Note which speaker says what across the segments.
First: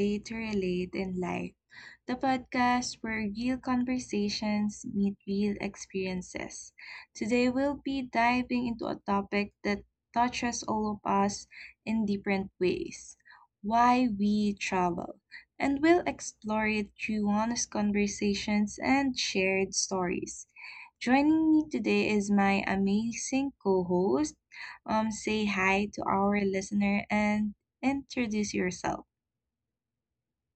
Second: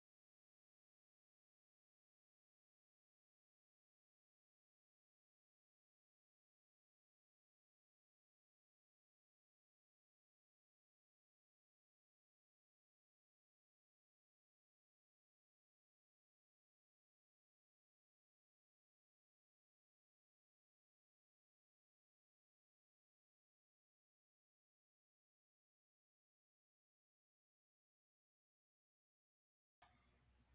Speaker 1: A to Relate in Life, the podcast where real conversations meet real experiences. Today, we'll be diving into a topic that touches all of us in different ways, why we travel. And we'll explore it through honest conversations and shared stories. Joining me today is my amazing co host Say hi to our listener and introduce yourself.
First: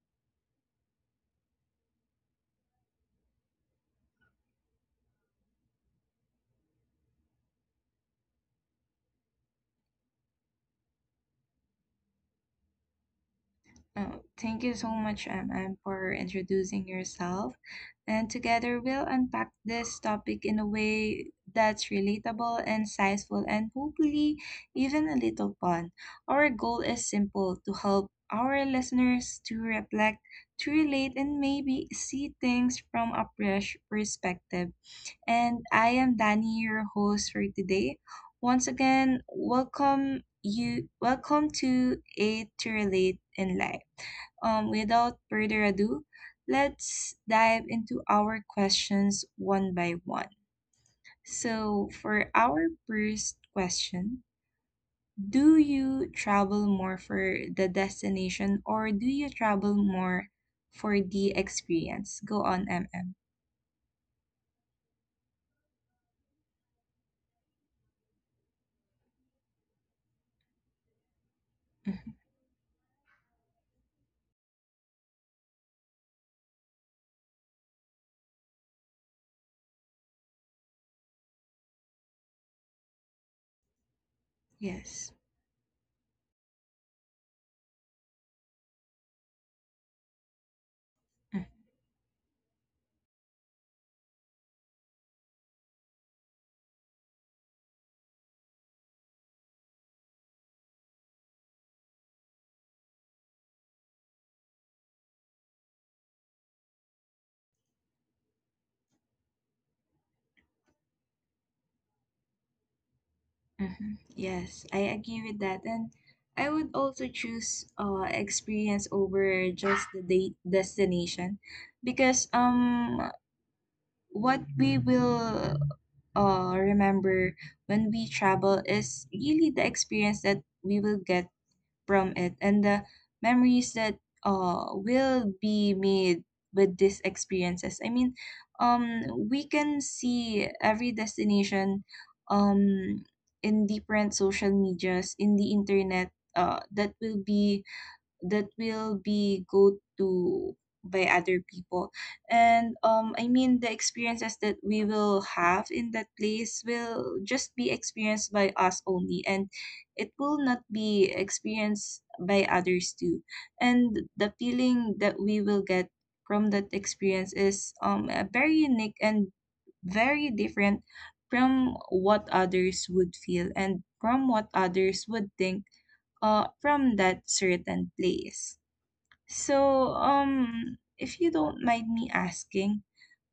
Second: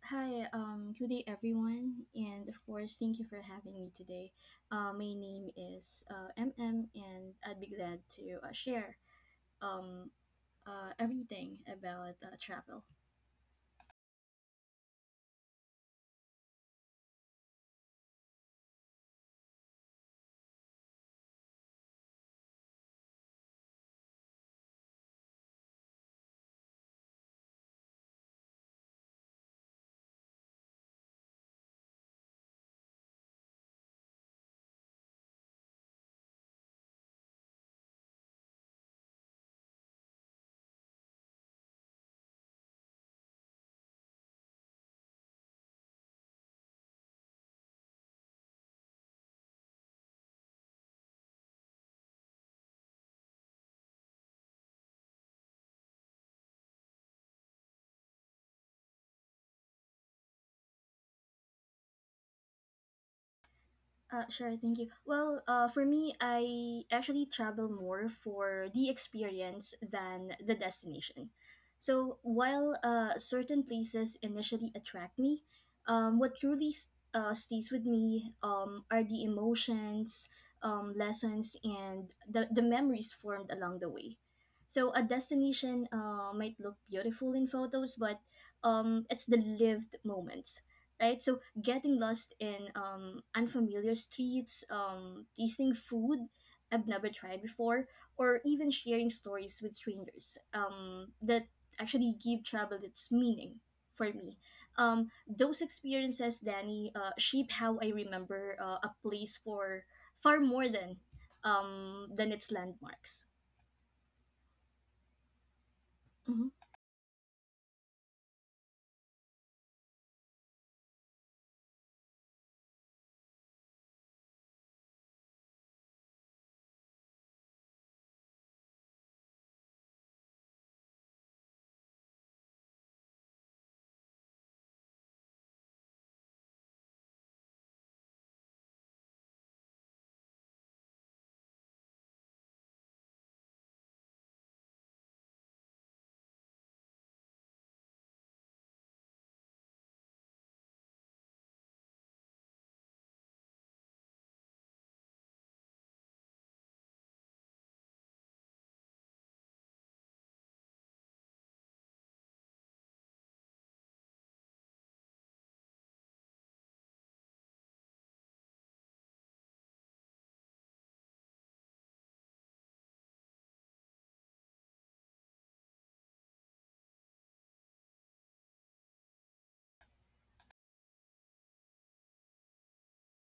Speaker 2: Hi, good day everyone, and of course, thank you for having me today. My name is MM, and I'd be glad to share um, everything about travel.
Speaker 1: Oh, thank you so much, MM, for introducing yourself. And together we'll unpack this topic in a way that's relatable, insightful, and hopefully even a little fun. Our goal is simple: to help our listeners to reflect, to relate, and maybe see things from a fresh perspective. And I am Danny, your host for today. Once again, welcome to A to Relate in Life. Without further ado, let's dive into our questions one by one. So, for our first question, do you travel more for the destination or do you travel more for the experience? Go on, MM.
Speaker 2: Sure, thank you. Well, for me, I actually travel more for the experience than the destination. So while certain places initially attract me, what truly stays with me are the emotions, lessons, and the memories formed along the way. So a
Speaker 1: Yes.
Speaker 2: destination might look beautiful in photos, but it's the lived moments, right?
Speaker 1: Uh,
Speaker 2: So getting lost in unfamiliar streets, tasting food I've never tried before, or even sharing stories with strangers that actually give travel its meaning for me. Those experiences, Danny, shape how I remember a place for far more than its landmarks.
Speaker 1: mm-hmm. Yes, I agree with that. And
Speaker 2: Mm-hmm.
Speaker 1: I would also choose experience over just the date destination because, what we will remember when we travel is really the experience that we will get from it, and the memories that will be made with these experiences. I mean, um, we can see every destination, um, in different social medias, in the internet, that will be go to by other people. And I mean, the experiences that we will have in that place will just be experienced by us only, and it will not be experienced by others too. And the feeling that we will get from that experience is very unique and very different from what others would feel and from what others would think, from that certain place. So, if you don't mind me asking,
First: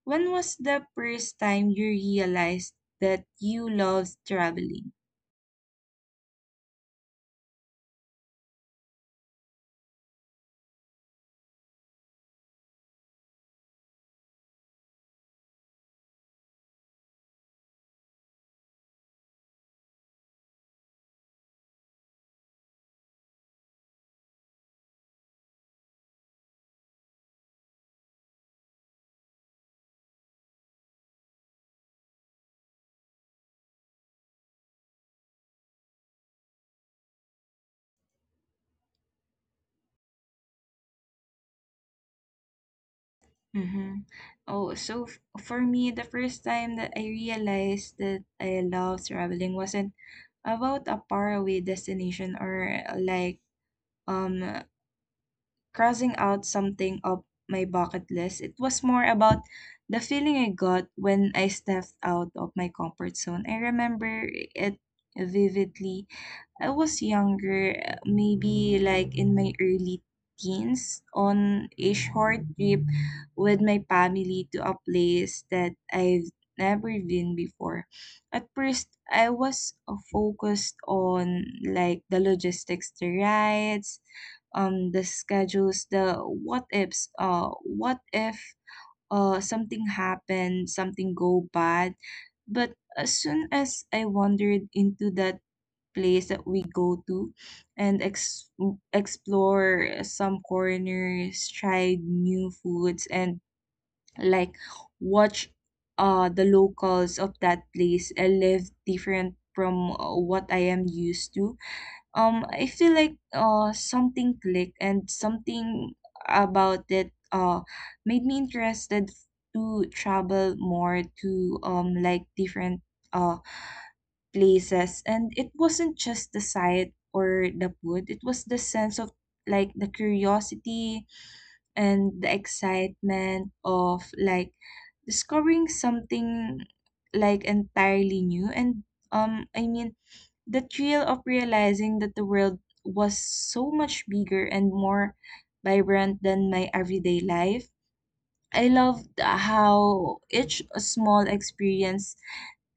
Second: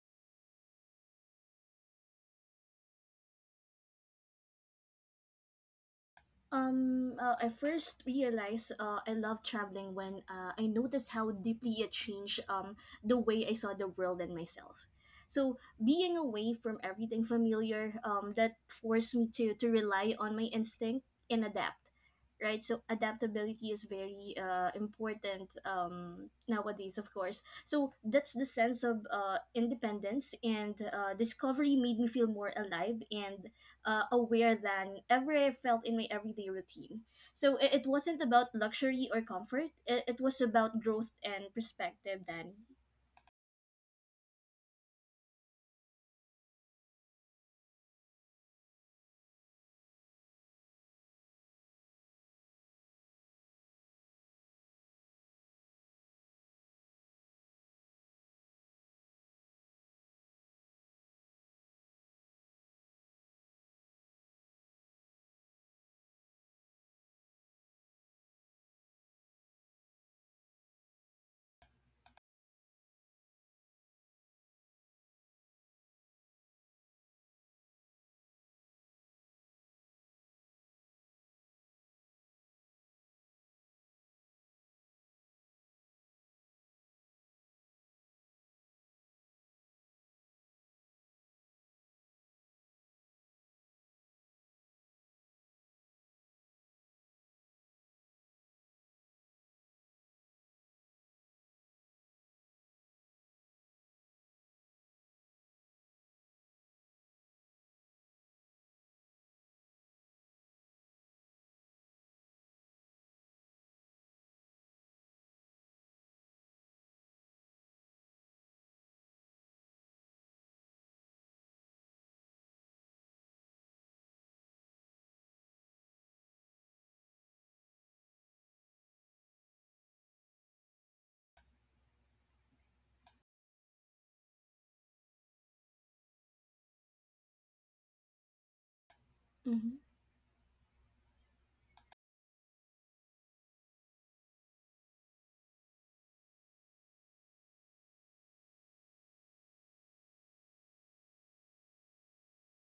Speaker 1: when was the first time you realized that you loved traveling?
Speaker 2: I first realized I love traveling when I noticed how deeply it changed the way I saw the world and myself. So being away from everything familiar, that forced me to rely on my instinct and adapt, right? So adaptability is very important nowadays, of course. So that's the sense of independence and discovery made me feel more alive and aware than ever I felt in my everyday routine. So it wasn't about luxury or comfort, it was about growth and perspective, then.
Speaker 1: Mm-hmm. Oh, so for me, the first time that I realized that I love traveling wasn't about a faraway destination or um crossing out something off my bucket list. It was more about the feeling I got when I stepped out of my comfort zone. I remember it vividly. I was younger, maybe like in my early teens, on a short trip with my family to a place that I've never been before. At first, I was focused on like the logistics, the rides, the schedules, the what ifs, what if something happened, something go bad? But as soon as I wandered into that place that we go to and explore some corners, tried new foods, and like watch the locals of that place live different from what I am used to, I feel like something clicked, and something about it made me interested to travel more to, different uh places. And it wasn't just the sight or the food, it was the sense of like the curiosity and the excitement of like discovering something like entirely new. And um I
Speaker 2: Mm-hmm.
Speaker 1: mean the thrill of realizing that the world was so much bigger and more vibrant than my everyday life. I loved how each small experience,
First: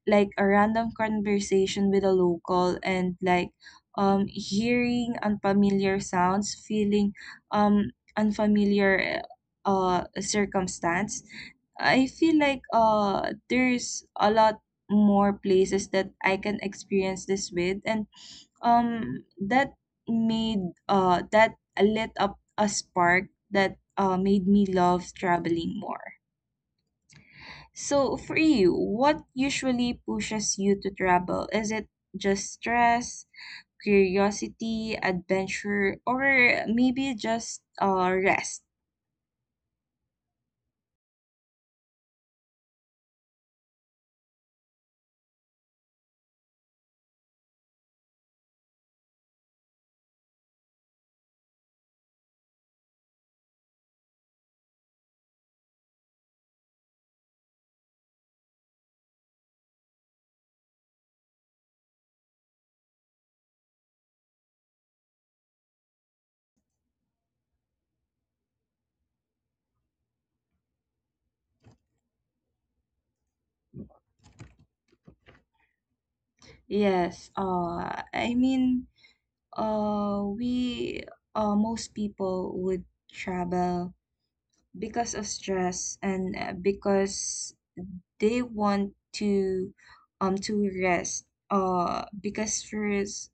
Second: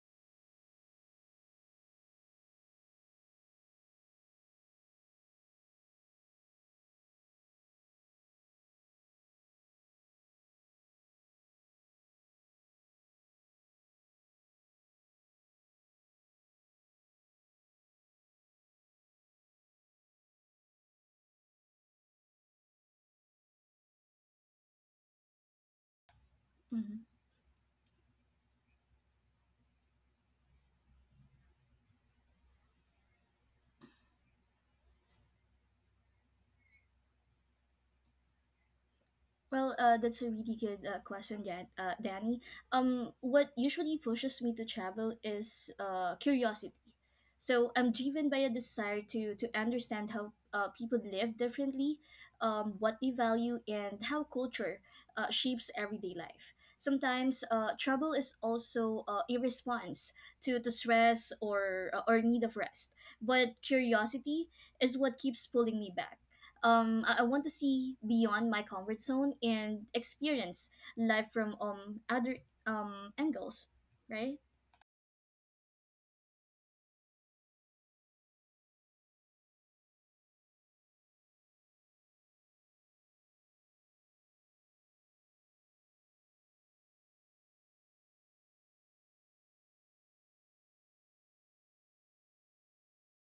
Speaker 1: like a random conversation with a local, and like hearing unfamiliar sounds, feeling unfamiliar circumstance, I feel like there's a lot more places that I can experience this with. And that made that lit up a spark that, made me love traveling more. So for you, what usually pushes you to travel? Is it just stress, curiosity, adventure, or maybe just rest?
Speaker 2: Well, that's a really good question, Danny. What usually pushes me to travel is curiosity. So I'm driven by a desire to understand how people live differently, what they value, and how culture shapes everyday life. Sometimes travel is also a response to the stress or need of rest, but curiosity is what keeps pulling me back. I want to see beyond my comfort zone and experience life from other angles, right?
Speaker 1: Yes. I mean we Most people would travel because of stress, and because they want to, to rest, because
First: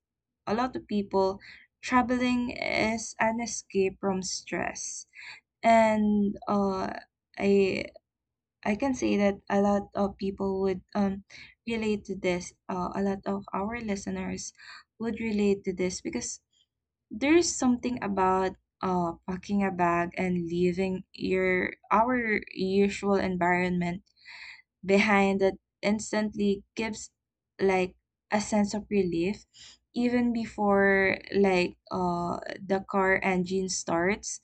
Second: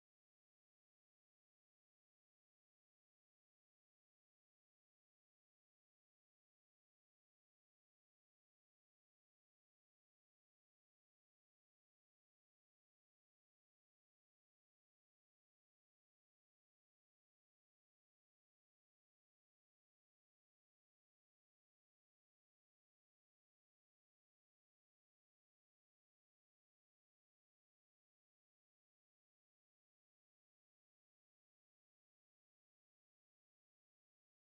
Speaker 1: a lot of people, traveling is an escape from stress. And i I can say that a lot of people would, relate to this, a lot of our listeners would relate to this, because there's something about packing a bag and leaving your our usual environment behind that instantly gives like a sense of relief, even before like the car engine starts.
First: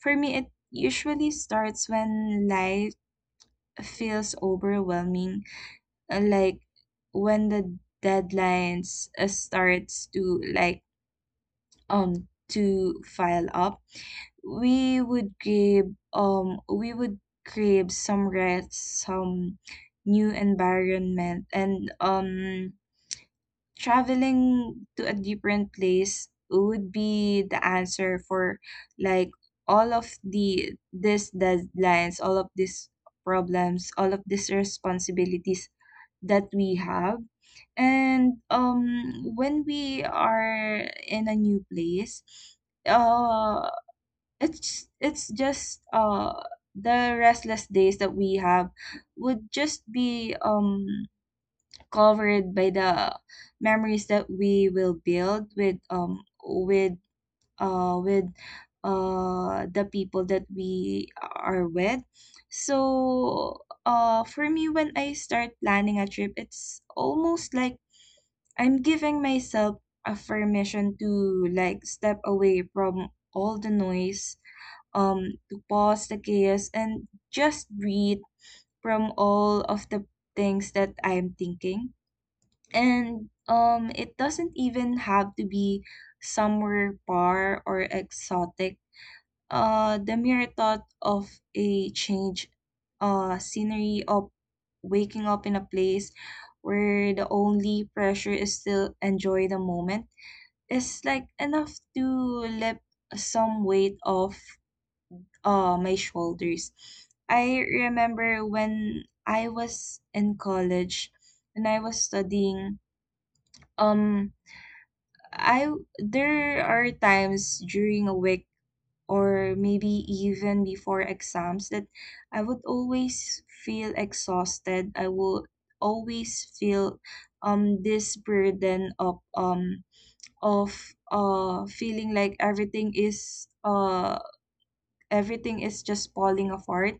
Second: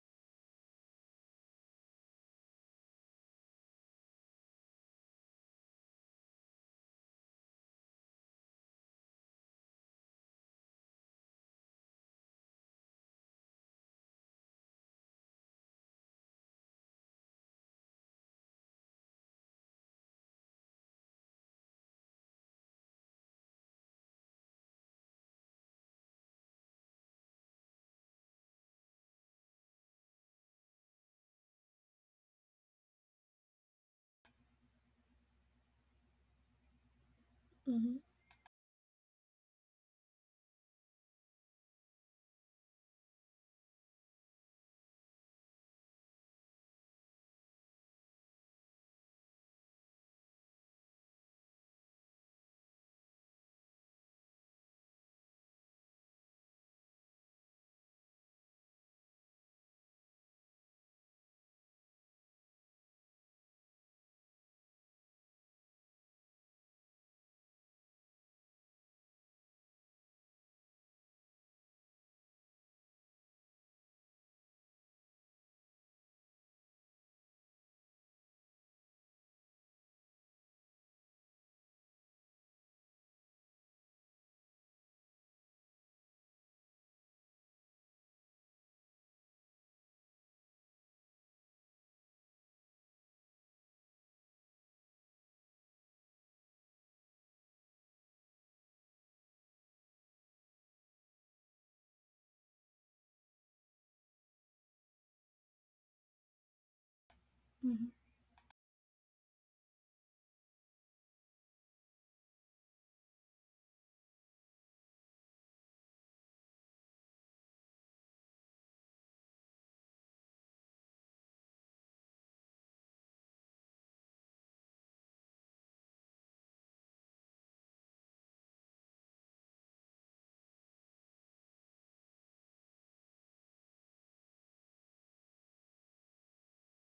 Speaker 1: For me, it usually starts when life feels overwhelming, like when the deadlines starts to like, to file up. We would grab some rest, some new environment, and traveling to a different place would be the answer for like all of the this deadlines, all of these problems, all of these responsibilities that we have.
Speaker 2: Mm-hmm,
Speaker 1: And when we are in a new place, uh, it's just the restless days that we have would just be covered by the memories that we will build with, uh with the people that we are with. So for me, when I start planning a trip, it's almost like I'm giving myself a permission to like step away from all the noise, to pause the chaos and just breathe from all of the things that I'm thinking. And it doesn't even have to be somewhere far or exotic. The mere thought of a change, scenery of waking up in a place where the only pressure is still enjoy the moment, is like enough to lift some weight off my shoulders. I
Speaker 2: mm-hmm,
Speaker 1: remember when I was in college, when I was studying, um, I there are times during a week or maybe even before exams that I would always feel exhausted. I would always feel this burden of feeling like everything is just falling apart.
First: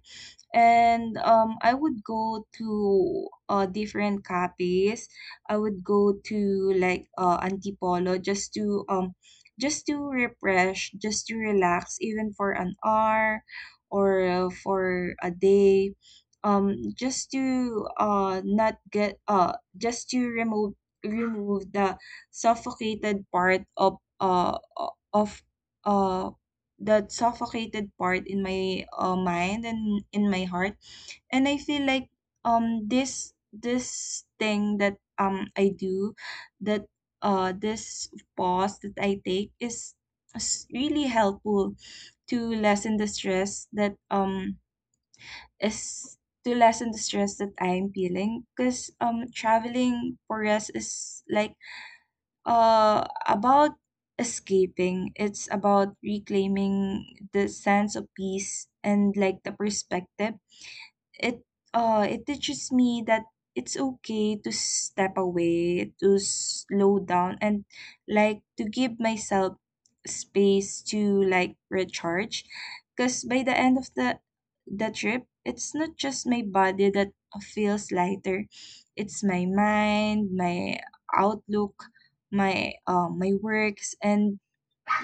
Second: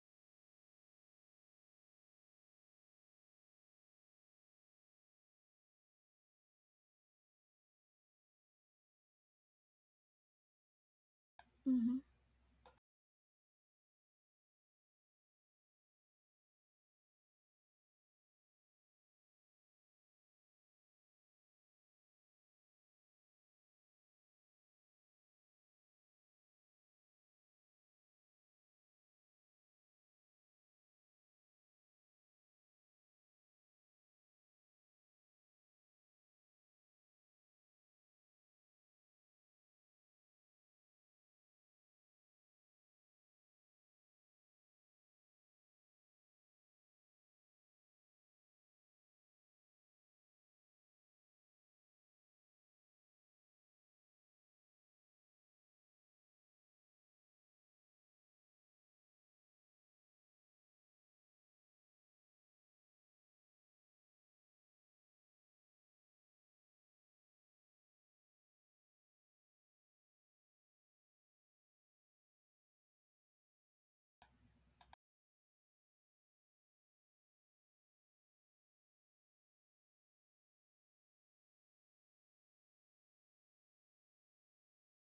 Speaker 1: And I would go to different cafes. I would go to like, Antipolo, just to refresh, just to
Speaker 2: mm-hmm,
Speaker 1: relax, even for an hour or for a day. Just to not get just to remove remove the suffocated part of uh that suffocated part in my, mind and in my heart. And I feel like, this thing that, I do, that, this pause that I take is really helpful to lessen the stress that is to lessen the stress that I'm feeling, because um, traveling for us is like, about escaping. It's about reclaiming the sense of peace and like the perspective. it, it teaches me that it's okay to step away, to slow down, and like to give myself space to like recharge. Because by the end of the trip, it's not just my body that feels lighter. It's my mind, my outlook, my my works, and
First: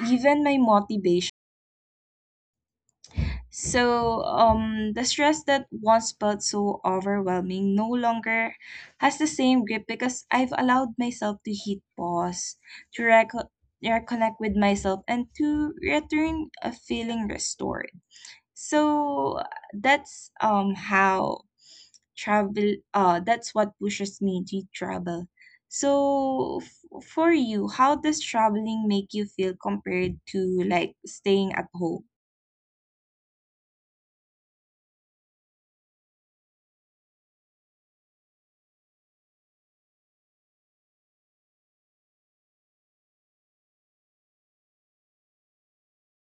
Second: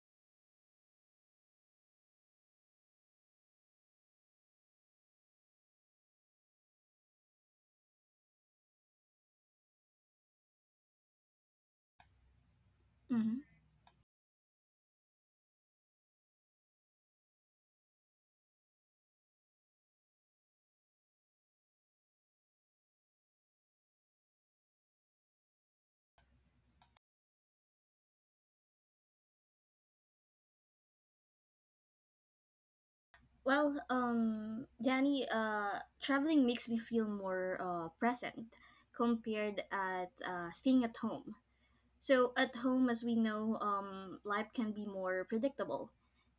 Speaker 1: even my motivation. So the stress that once felt so overwhelming no longer has the same grip, because I've allowed myself to hit pause, to
Speaker 2: mm-hmm.
Speaker 1: reconnect with myself, and to return a feeling restored. So that's how travel. That's what pushes me to travel. So for you, how does traveling make you feel compared to like staying at home?
Speaker 2: Well, Danny, traveling makes me feel more present compared at staying at home. So at home, as we know, life can be more predictable,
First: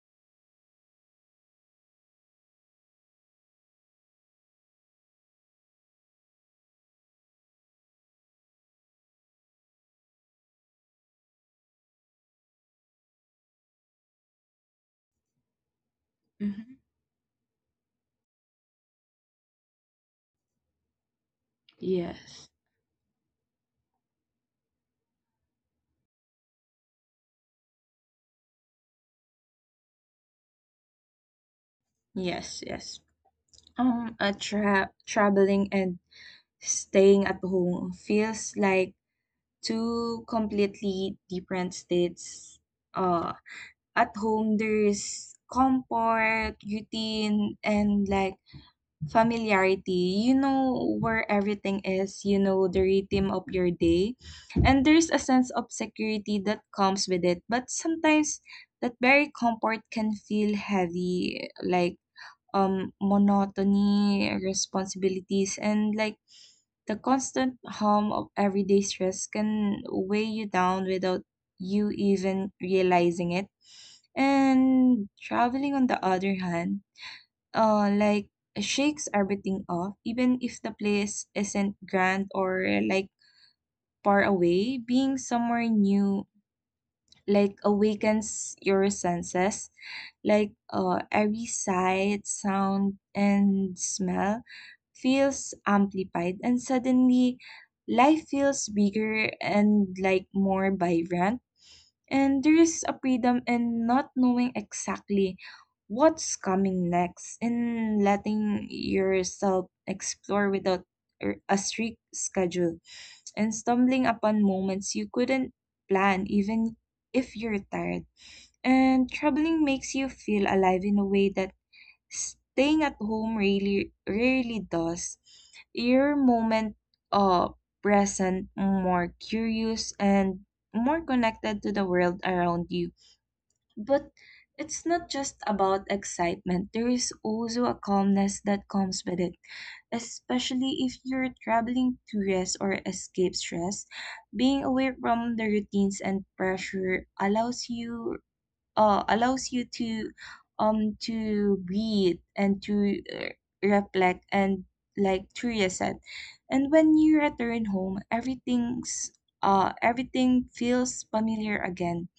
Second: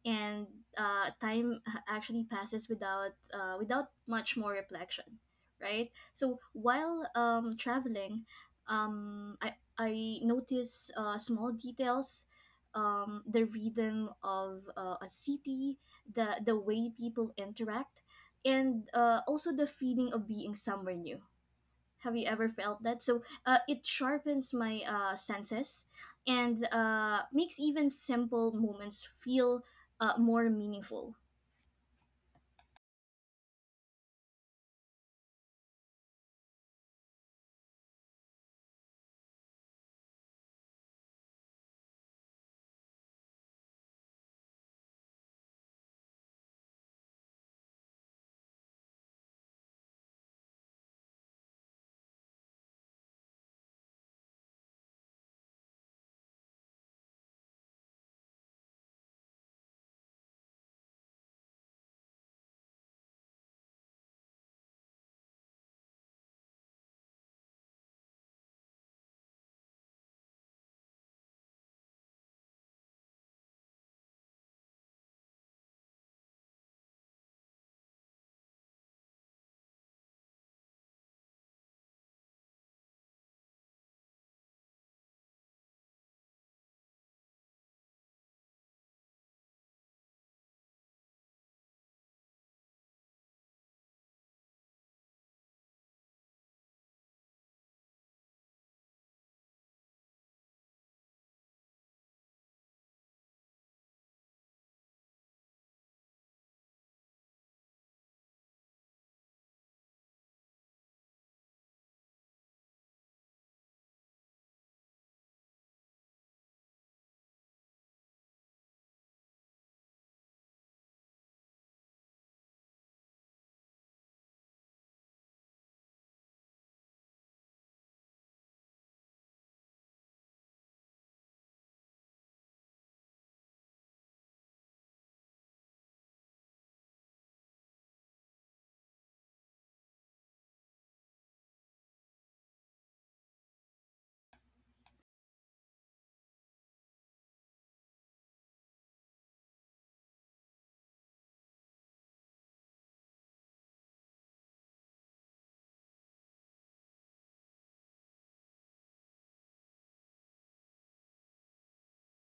Speaker 2: and time actually passes without without much more reflection, right? So while traveling, I notice small details, the rhythm of a city, the way people interact, and also the feeling of being somewhere new. Have you
Speaker 1: Yes.
Speaker 2: ever felt that? So it sharpens my senses and makes even simple moments feel more meaningful.
Speaker 1: Yes, yes. A traveling and staying at home feels like two completely different states. Uh, at home there's comfort, routine, and like familiarity. You know where everything is. You know the rhythm of your day, and there's a sense of security that comes with it. But sometimes that very comfort can feel heavy, like, monotony, responsibilities, and like the constant hum of everyday stress can weigh you down without you even realizing it. And traveling, on the other hand, uh, like shakes everything off, even if the place isn't grand or like far away. Being somewhere new like awakens your senses, like every sight, sound, and smell feels amplified, and suddenly life feels bigger and like more vibrant. And there is a freedom in not knowing exactly what's coming next, in letting yourself explore without a strict schedule, and stumbling upon moments you couldn't plan even if you're tired. And traveling makes you feel alive in a way that staying at home really rarely does. Your moment uh present, more curious, and more connected to the world around you. But it's not just about excitement. There is also a calmness that comes with it, especially if you're traveling to rest or escape stress. Being away from the routines and pressure allows you to, to breathe, and to reflect, and like to reset. And when you return home, everything feels familiar again,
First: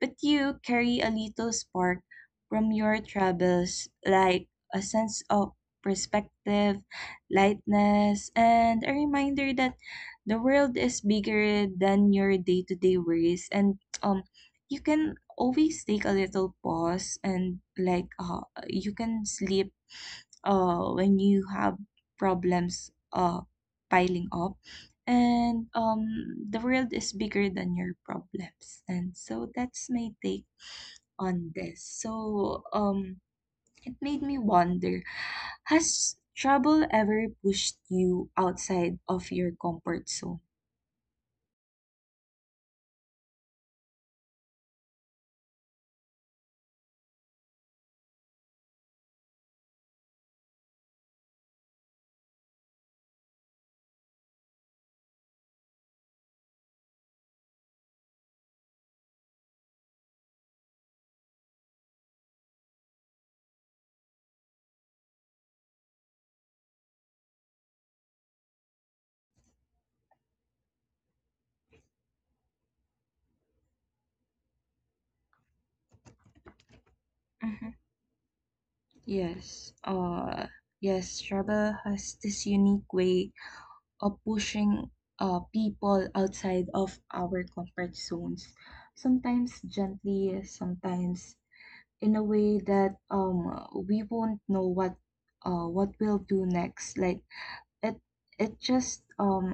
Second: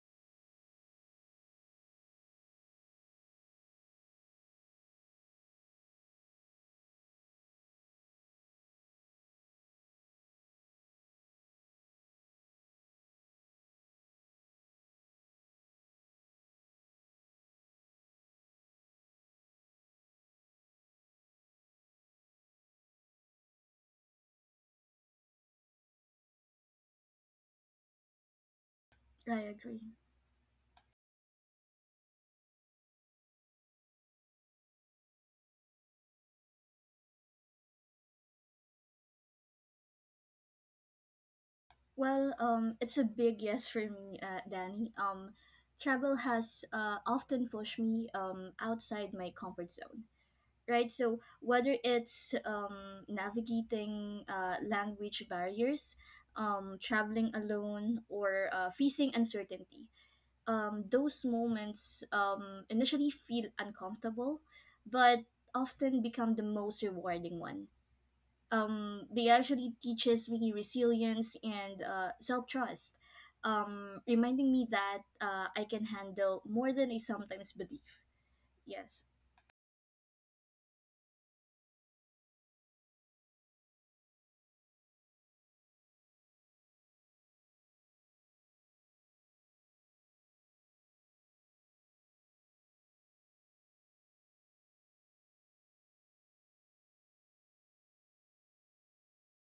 Speaker 1: but you carry a little spark from your troubles, like a sense of perspective, lightness, and a reminder that the world is bigger than your day to day worries. And You can always take a little pause, and you can sleep when you have problems piling up, and the world is bigger than your problems. And
Speaker 2: I
Speaker 1: so
Speaker 2: agree.
Speaker 1: that's my take on this. So it made me wonder, has trouble ever pushed you outside of your comfort zone?
Speaker 2: Well, it's a big yes for me, Danny. Travel has often pushed me outside my comfort zone. Right, so whether it's navigating language barriers, traveling alone, or facing uncertainty, those moments initially feel uncomfortable, but often become the most rewarding one. They actually teaches me resilience and self-trust, reminding me that I can handle more than I sometimes
Speaker 1: Hmm.
Speaker 2: believe. Yes.
Speaker 1: Yes. Yes, trouble has this unique way of pushing people outside of our comfort zones, sometimes gently, sometimes in a way that we won't know what we'll do next. Like it it just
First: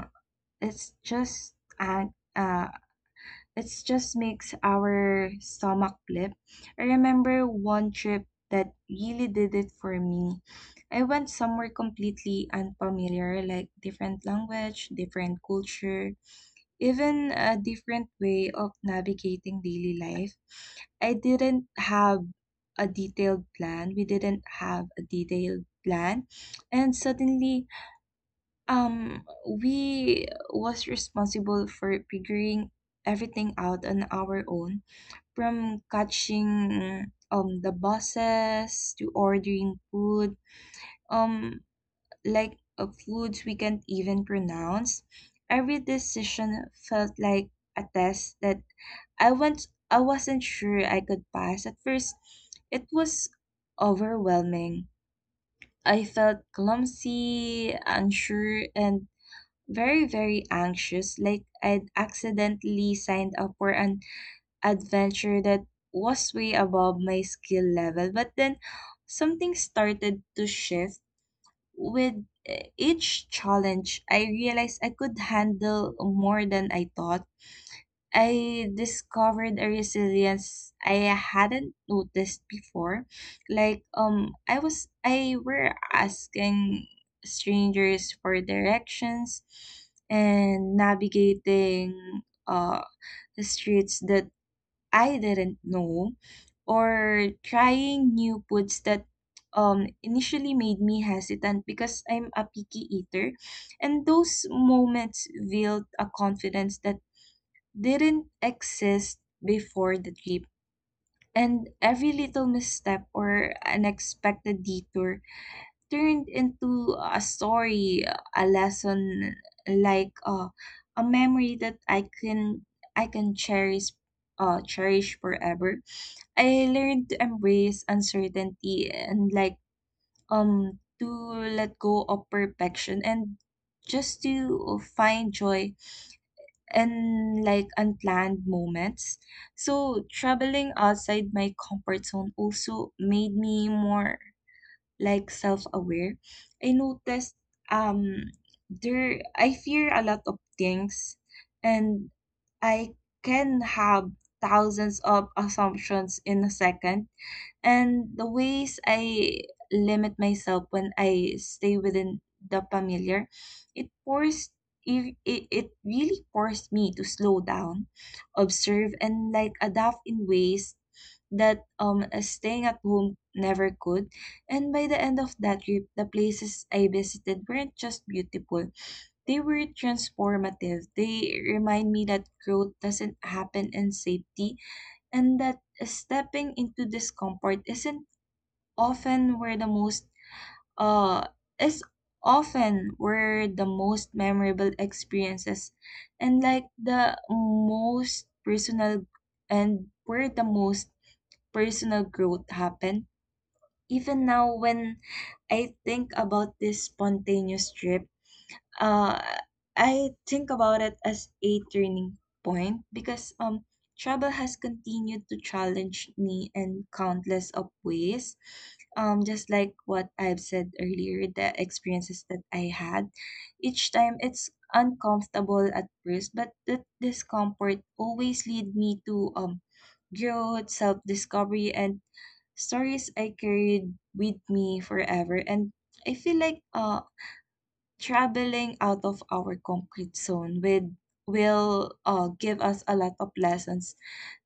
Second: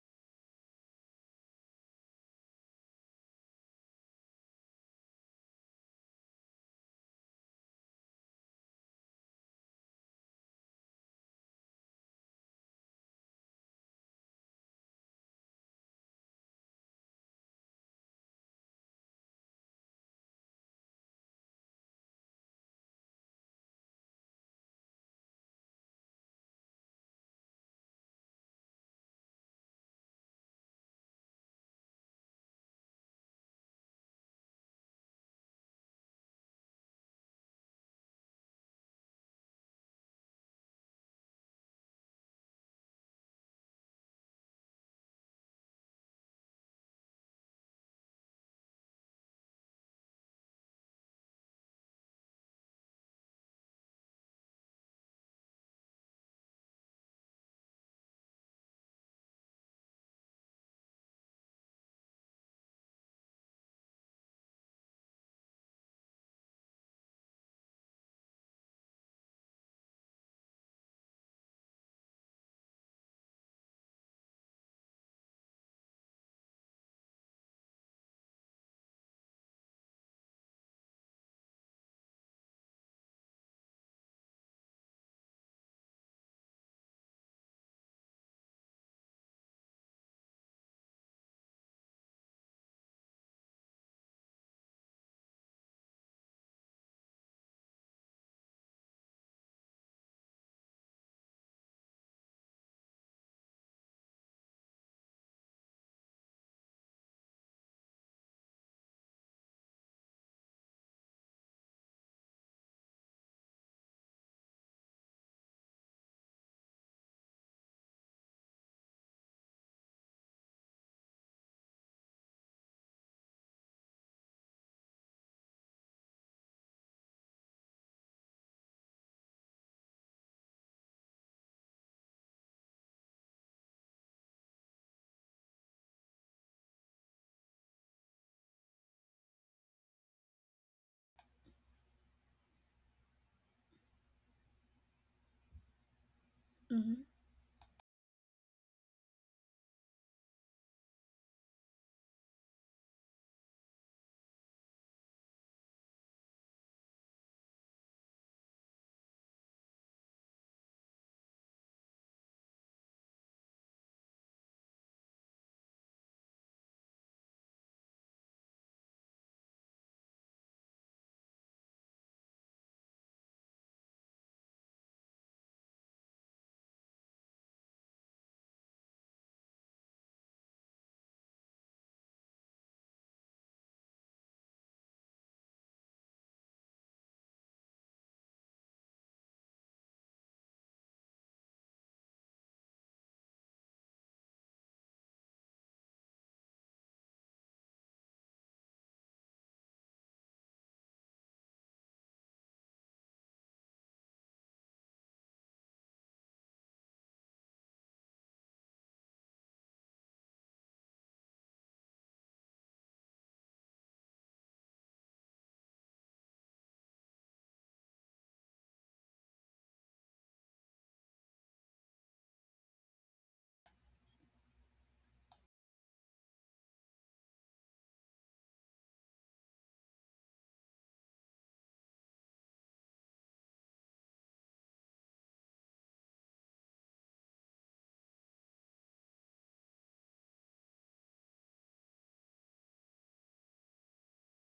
Speaker 1: it's just uh, uh it's just makes our stomach flip. I remember one trip that really did it for me. I went somewhere completely unfamiliar, like different language, different culture, even a different way of navigating daily life. I didn't have a detailed plan. We didn't have a detailed plan. And suddenly, we was responsible for figuring everything out on our own, from catching the buses to ordering food. Um, like of foods we can't even pronounce. Every decision felt like a test that I wasn't sure I could pass. At first, it was overwhelming. I felt clumsy, unsure, and very, very anxious, like I'd accidentally signed up for an adventure that was way above my skill level. But then something started to shift. With each challenge, I realized I could handle more than I thought. I discovered a resilience I hadn't noticed before. Like I were asking strangers for directions and navigating uh the streets that I didn't know, or trying new foods that initially made me hesitant because I'm a picky eater. And those moments built a confidence that didn't exist before the trip. And every little misstep or unexpected detour turned into a story, a lesson, like uh, a memory that I can cherish, cherish forever. I learned to embrace uncertainty, and to let go of perfection and just to find joy in like unplanned moments. So traveling outside my comfort zone also made me more like self-aware. I
Speaker 2: Mm-hmm.
Speaker 1: noticed um there, I fear a lot of things, and I can have thousands of assumptions in a second, and the ways I limit myself when I stay within the familiar. It forced, it really forced me to slow down, observe, and like adapt in ways that staying at home never could. And by the end of that trip, the places I visited weren't just beautiful. They were transformative. They remind me that growth doesn't happen in safety, and that stepping into discomfort isn't often where the most uh is often where the most memorable experiences, and like the most personal and where the most personal growth happen. Even now when I think about this spontaneous trip, uh, I think about it as a turning point, because travel has continued to challenge me in countless of ways. Just like what I've said earlier, the experiences that I had, each time it's uncomfortable at first, but that discomfort always lead me to growth, self discovery, and stories I carried with me forever. And I feel like traveling out of our comfort zone with will give us a lot of lessons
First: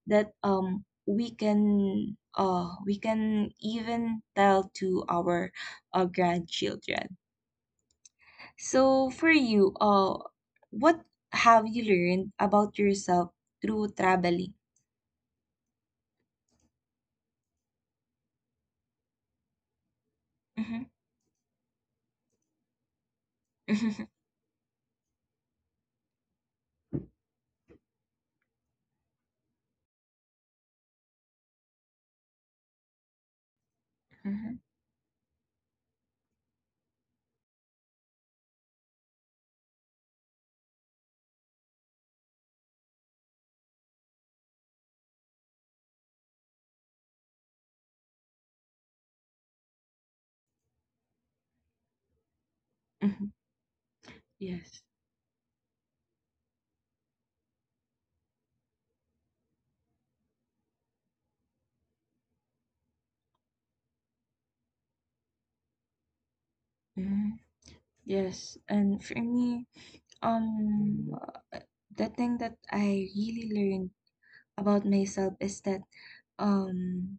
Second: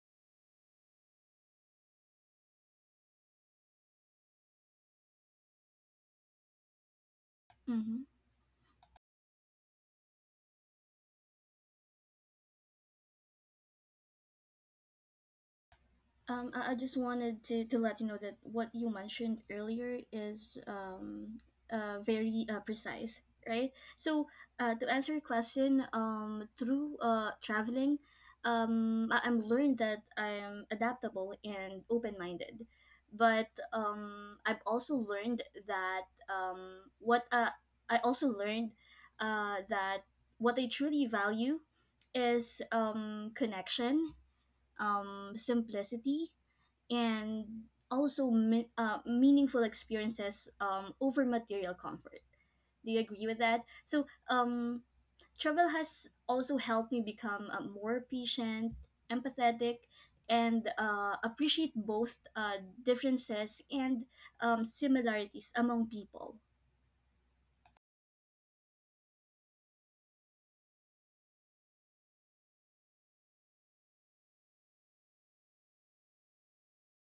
Speaker 1: that we can we can even tell to our grandchildren.
Speaker 2: Mm-hmm.
Speaker 1: So for you, what have you learned about yourself through traveling?
Speaker 2: I just wanted to let you know that what you mentioned earlier is
Speaker 1: Mm-hmm.
Speaker 2: very precise, right? So, to answer your question, through traveling, I, I'm learned that I'm adaptable and open minded. But
Speaker 1: Mm-hmm.
Speaker 2: I've also learned that what I also learned that what I truly value is connection, simplicity, and also meaningful experiences over material comfort. Do you
Speaker 1: Mm-hmm.
Speaker 2: agree with that? So,
Speaker 1: Yes.
Speaker 2: travel has also helped me become more patient, empathetic, and appreciate both differences and similarities among people.
Speaker 1: Mm-hmm. Yes, and for me, um the thing that I really learned about myself is that um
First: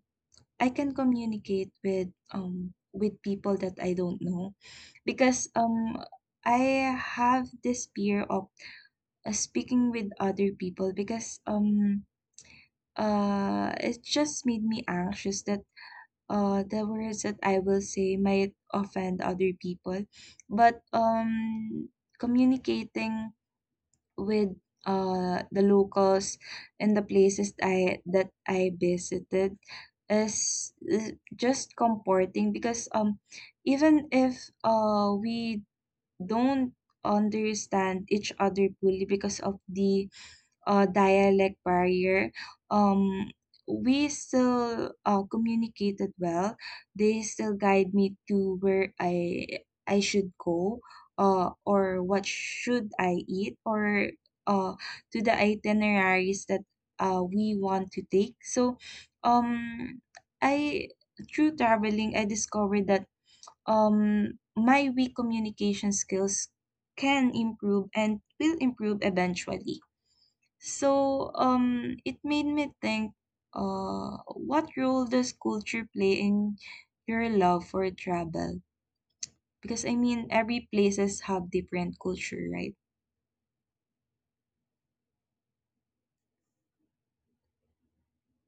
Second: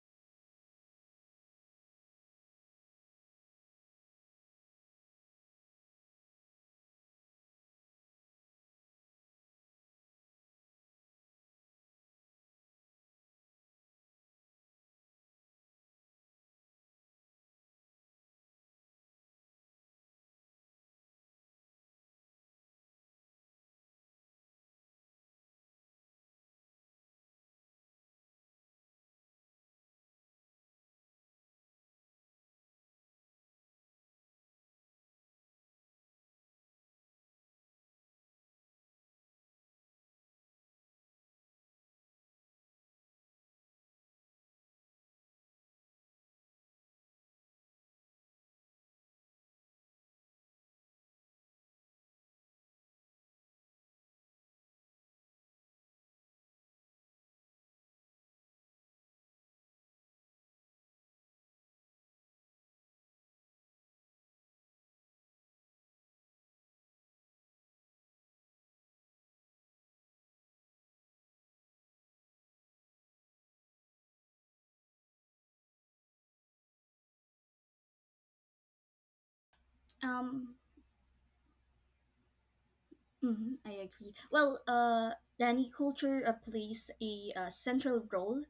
Speaker 1: I can communicate with people that I don't know, because I have this fear of speaking with other people, because it just made me anxious that the words that I will say might offend other people. But communicating with the locals in the places I that I visited is just comforting, because even if we don't understand each other fully because of the dialect barrier, um, we still communicated well. They still guide me to where I should go, or what should I eat, or uh, to the itineraries that we want to take. So, um, I through traveling, I discovered that my weak communication skills can improve and will improve eventually. So it made me think, what role does culture play in your love for travel? Because I mean,
Speaker 2: Um,
Speaker 1: every places have different culture, right?
Speaker 2: mhm, I agree. Well, Danny, culture plays a central role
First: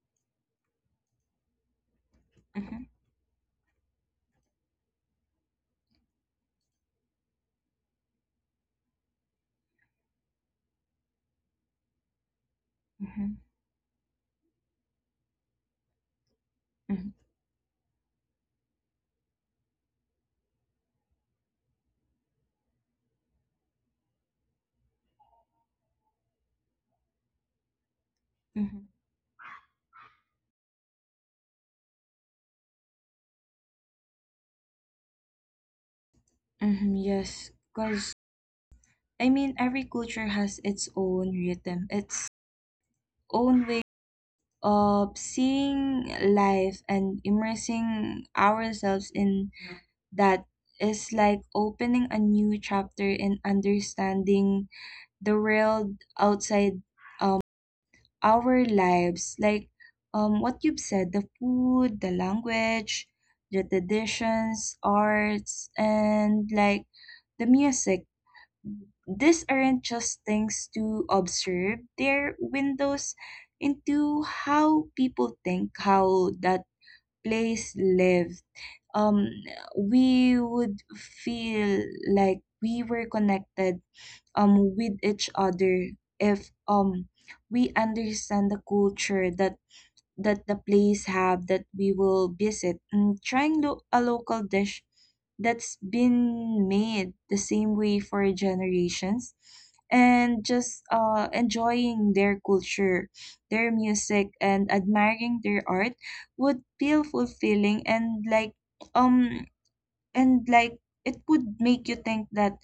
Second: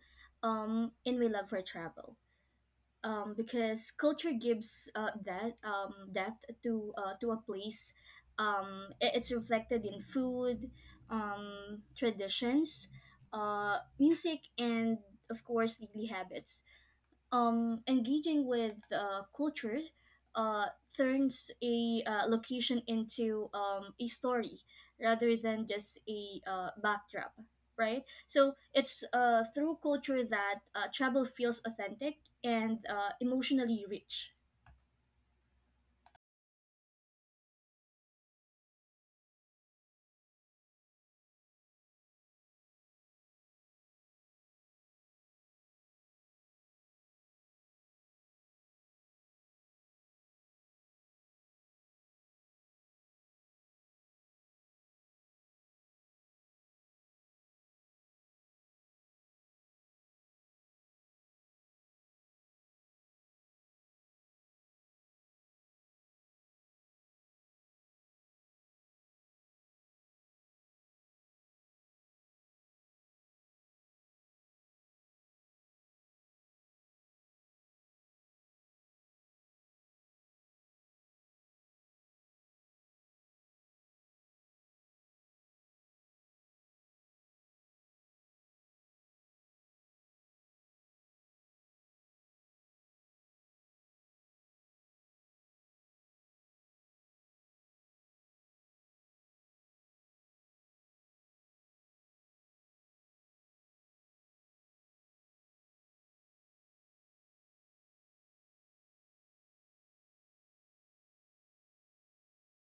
Speaker 2: in my love for travel
Speaker 1: Mm-hmm,
Speaker 2: because culture gives that depth to a place. It's reflected in food, traditions,
Speaker 1: mm-hmm,
Speaker 2: music, and of course daily habits.
Speaker 1: mm-hmm,
Speaker 2: Engaging with culture uh, turns a location into a story rather than just a backdrop, right? So
Speaker 1: mm-hmm,
Speaker 2: it's through culture that travel feels authentic and emotionally rich.
Speaker 1: mm-hmm, yes, because I mean, every culture has its own rhythm, its own way of seeing life, and immersing ourselves in that is like opening a new chapter in understanding the world outside um our lives. Like what you've said, the food, the language, the traditions, arts, and like the music, these aren't just things to observe, they're windows into how people think, how that place lived. um we would feel like we were connected with each other if we understand the culture that the place have that we will visit. And trying a local dish that's been made the same way for generations, and just enjoying their culture, their music, and admiring their art would feel fulfilling. And um and like it would make you think that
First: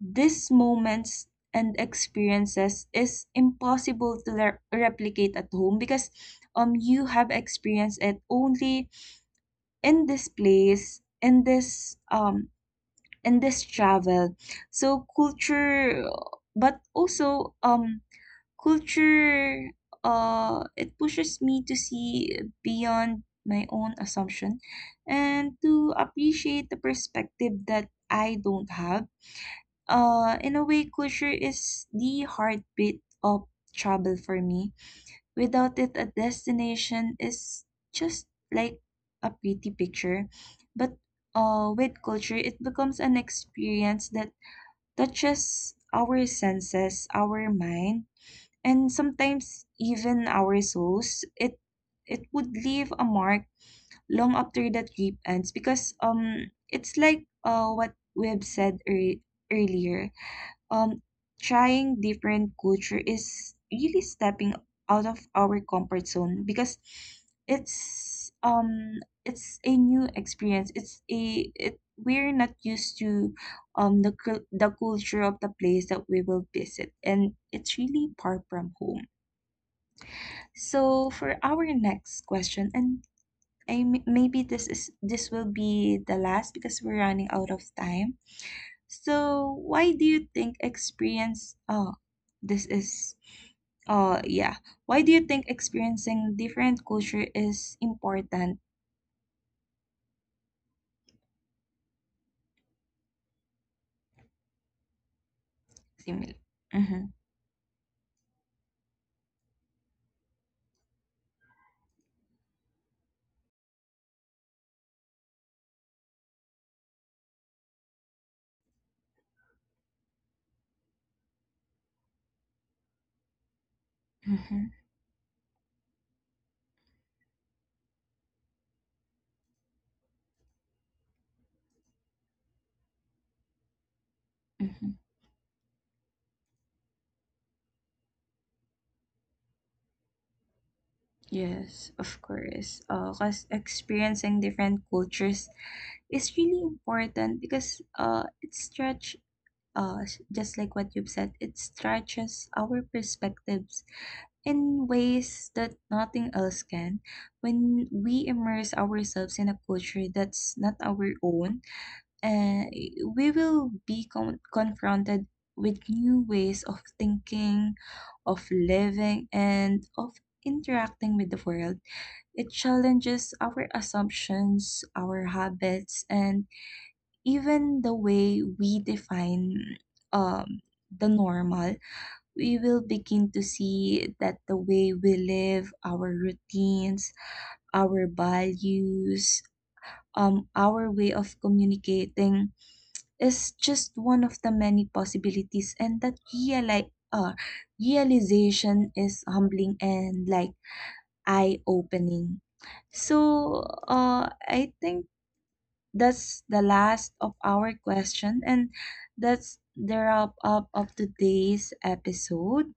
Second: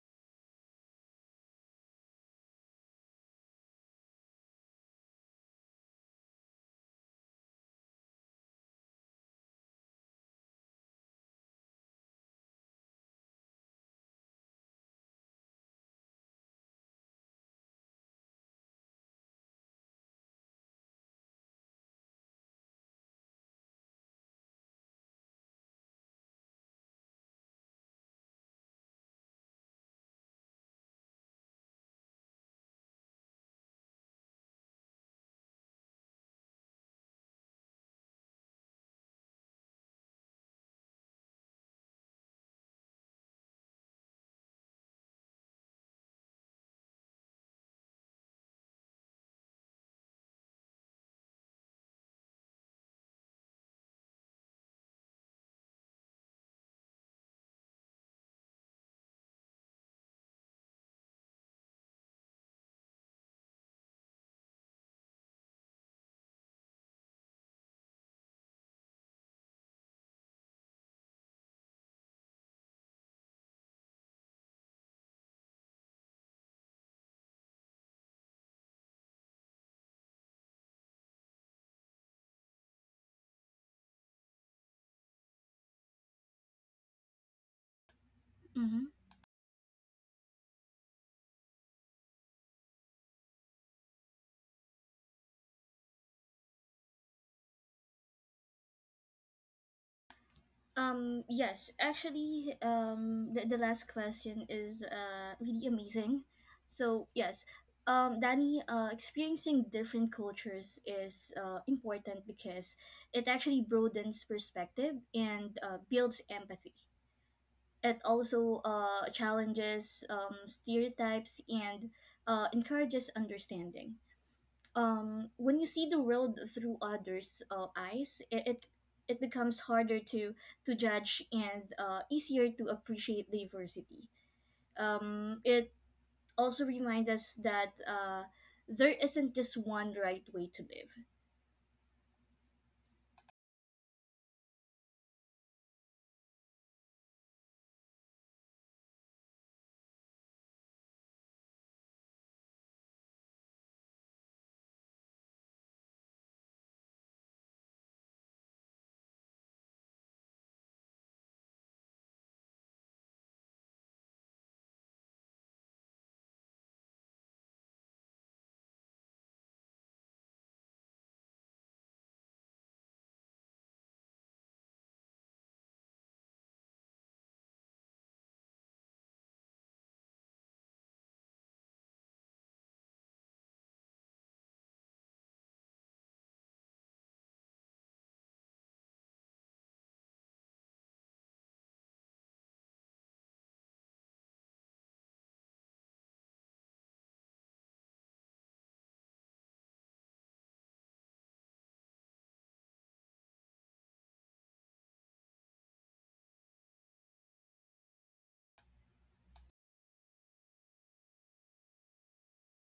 Speaker 1: these moments and experiences is impossible to replicate at home, because you have experienced it only in this place, in this travel. So culture, but also culture, it pushes me to see beyond my own assumption and to appreciate the perspective that I don't have. In a way, culture is the heartbeat of travel for me. Without it, a destination is just like a pretty picture. But with culture, it becomes an experience that touches our senses, our mind, and sometimes even our souls. It would leave a mark long after the trip ends, because it's like what we have said earlier, um trying different culture is really stepping out of our comfort zone, because it's um it's a new experience. It's a it, we're not used to the the culture of the place that we will visit, and it's really far from home. So for our next question, and I, maybe this will be the last, because we're running out of time.
Speaker 2: Mm-hmm.
Speaker 1: So, why do you think experience? Oh, this is. Oh, yeah. Why do you think experiencing different culture is important?
Speaker 2: Yes, actually, the last question is really amazing.
Speaker 1: Similar. Mm-hmm,
Speaker 2: So, yes, Danny, experiencing different cultures is important because it actually broadens perspective and builds empathy. It also challenges stereotypes and encourages understanding.
Speaker 1: mm-hmm,
Speaker 2: When you see the world through others eyes, it becomes harder to judge and easier to appreciate diversity.
Speaker 1: mm-hmm.
Speaker 2: It also reminds us that there isn't just one right way to live.
Speaker 1: Yes, of course. Cause experiencing different cultures is really important because it stretch, just like what you've said, it stretches our perspectives in ways that nothing else can. When we immerse ourselves in a culture that's not our own, uh, we will be confronted with new ways of thinking, of living, and of interacting with the world. It challenges our assumptions, our habits, and even the way we define um, the normal. We will begin to see that the way we live, our routines, our values, our way of communicating is just one of the many possibilities, and that realization is humbling and like eye opening. So, I think that's the last of our question, and that's the wrap up of today's episode.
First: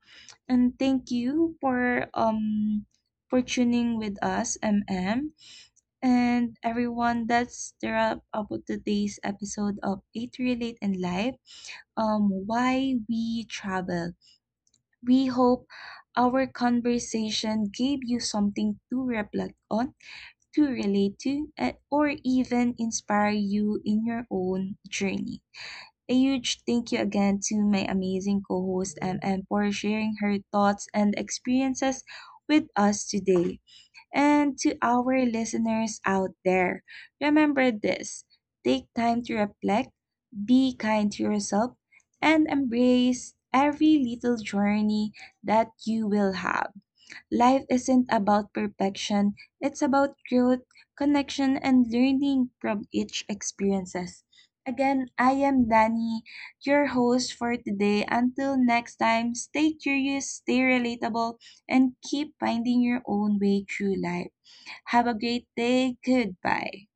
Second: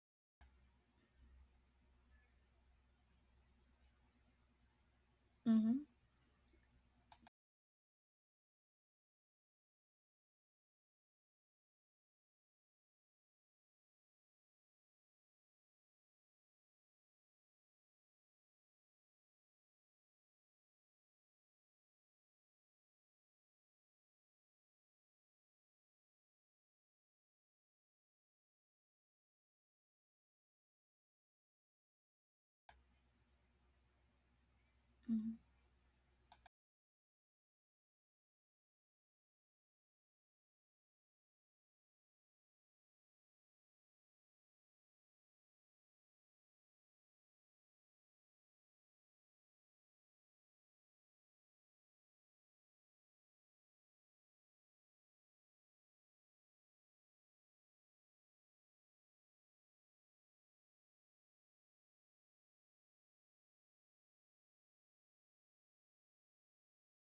Speaker 1: And thank you for tuning with us, MM.
Speaker 2: Mm-hmm.
Speaker 1: And everyone, that's the wrap up of today's episode of Eight Relate in Life. Why we travel. We hope our conversation gave you something to reflect on, to relate to, and, or even inspire you in your own journey. A huge thank you again to my amazing co host, MM, for sharing her thoughts and experiences with us today. And to our
Speaker 2: Mm-hmm.
Speaker 1: listeners out there, remember this, take time to reflect, be kind to yourself, and embrace every little journey that you will have. Life isn't about perfection, it's about growth, connection, and learning from each experiences. Again, I am Danny, your host for today. Until next time, stay curious, stay relatable, and keep finding your own way through life. Have a great day. Goodbye.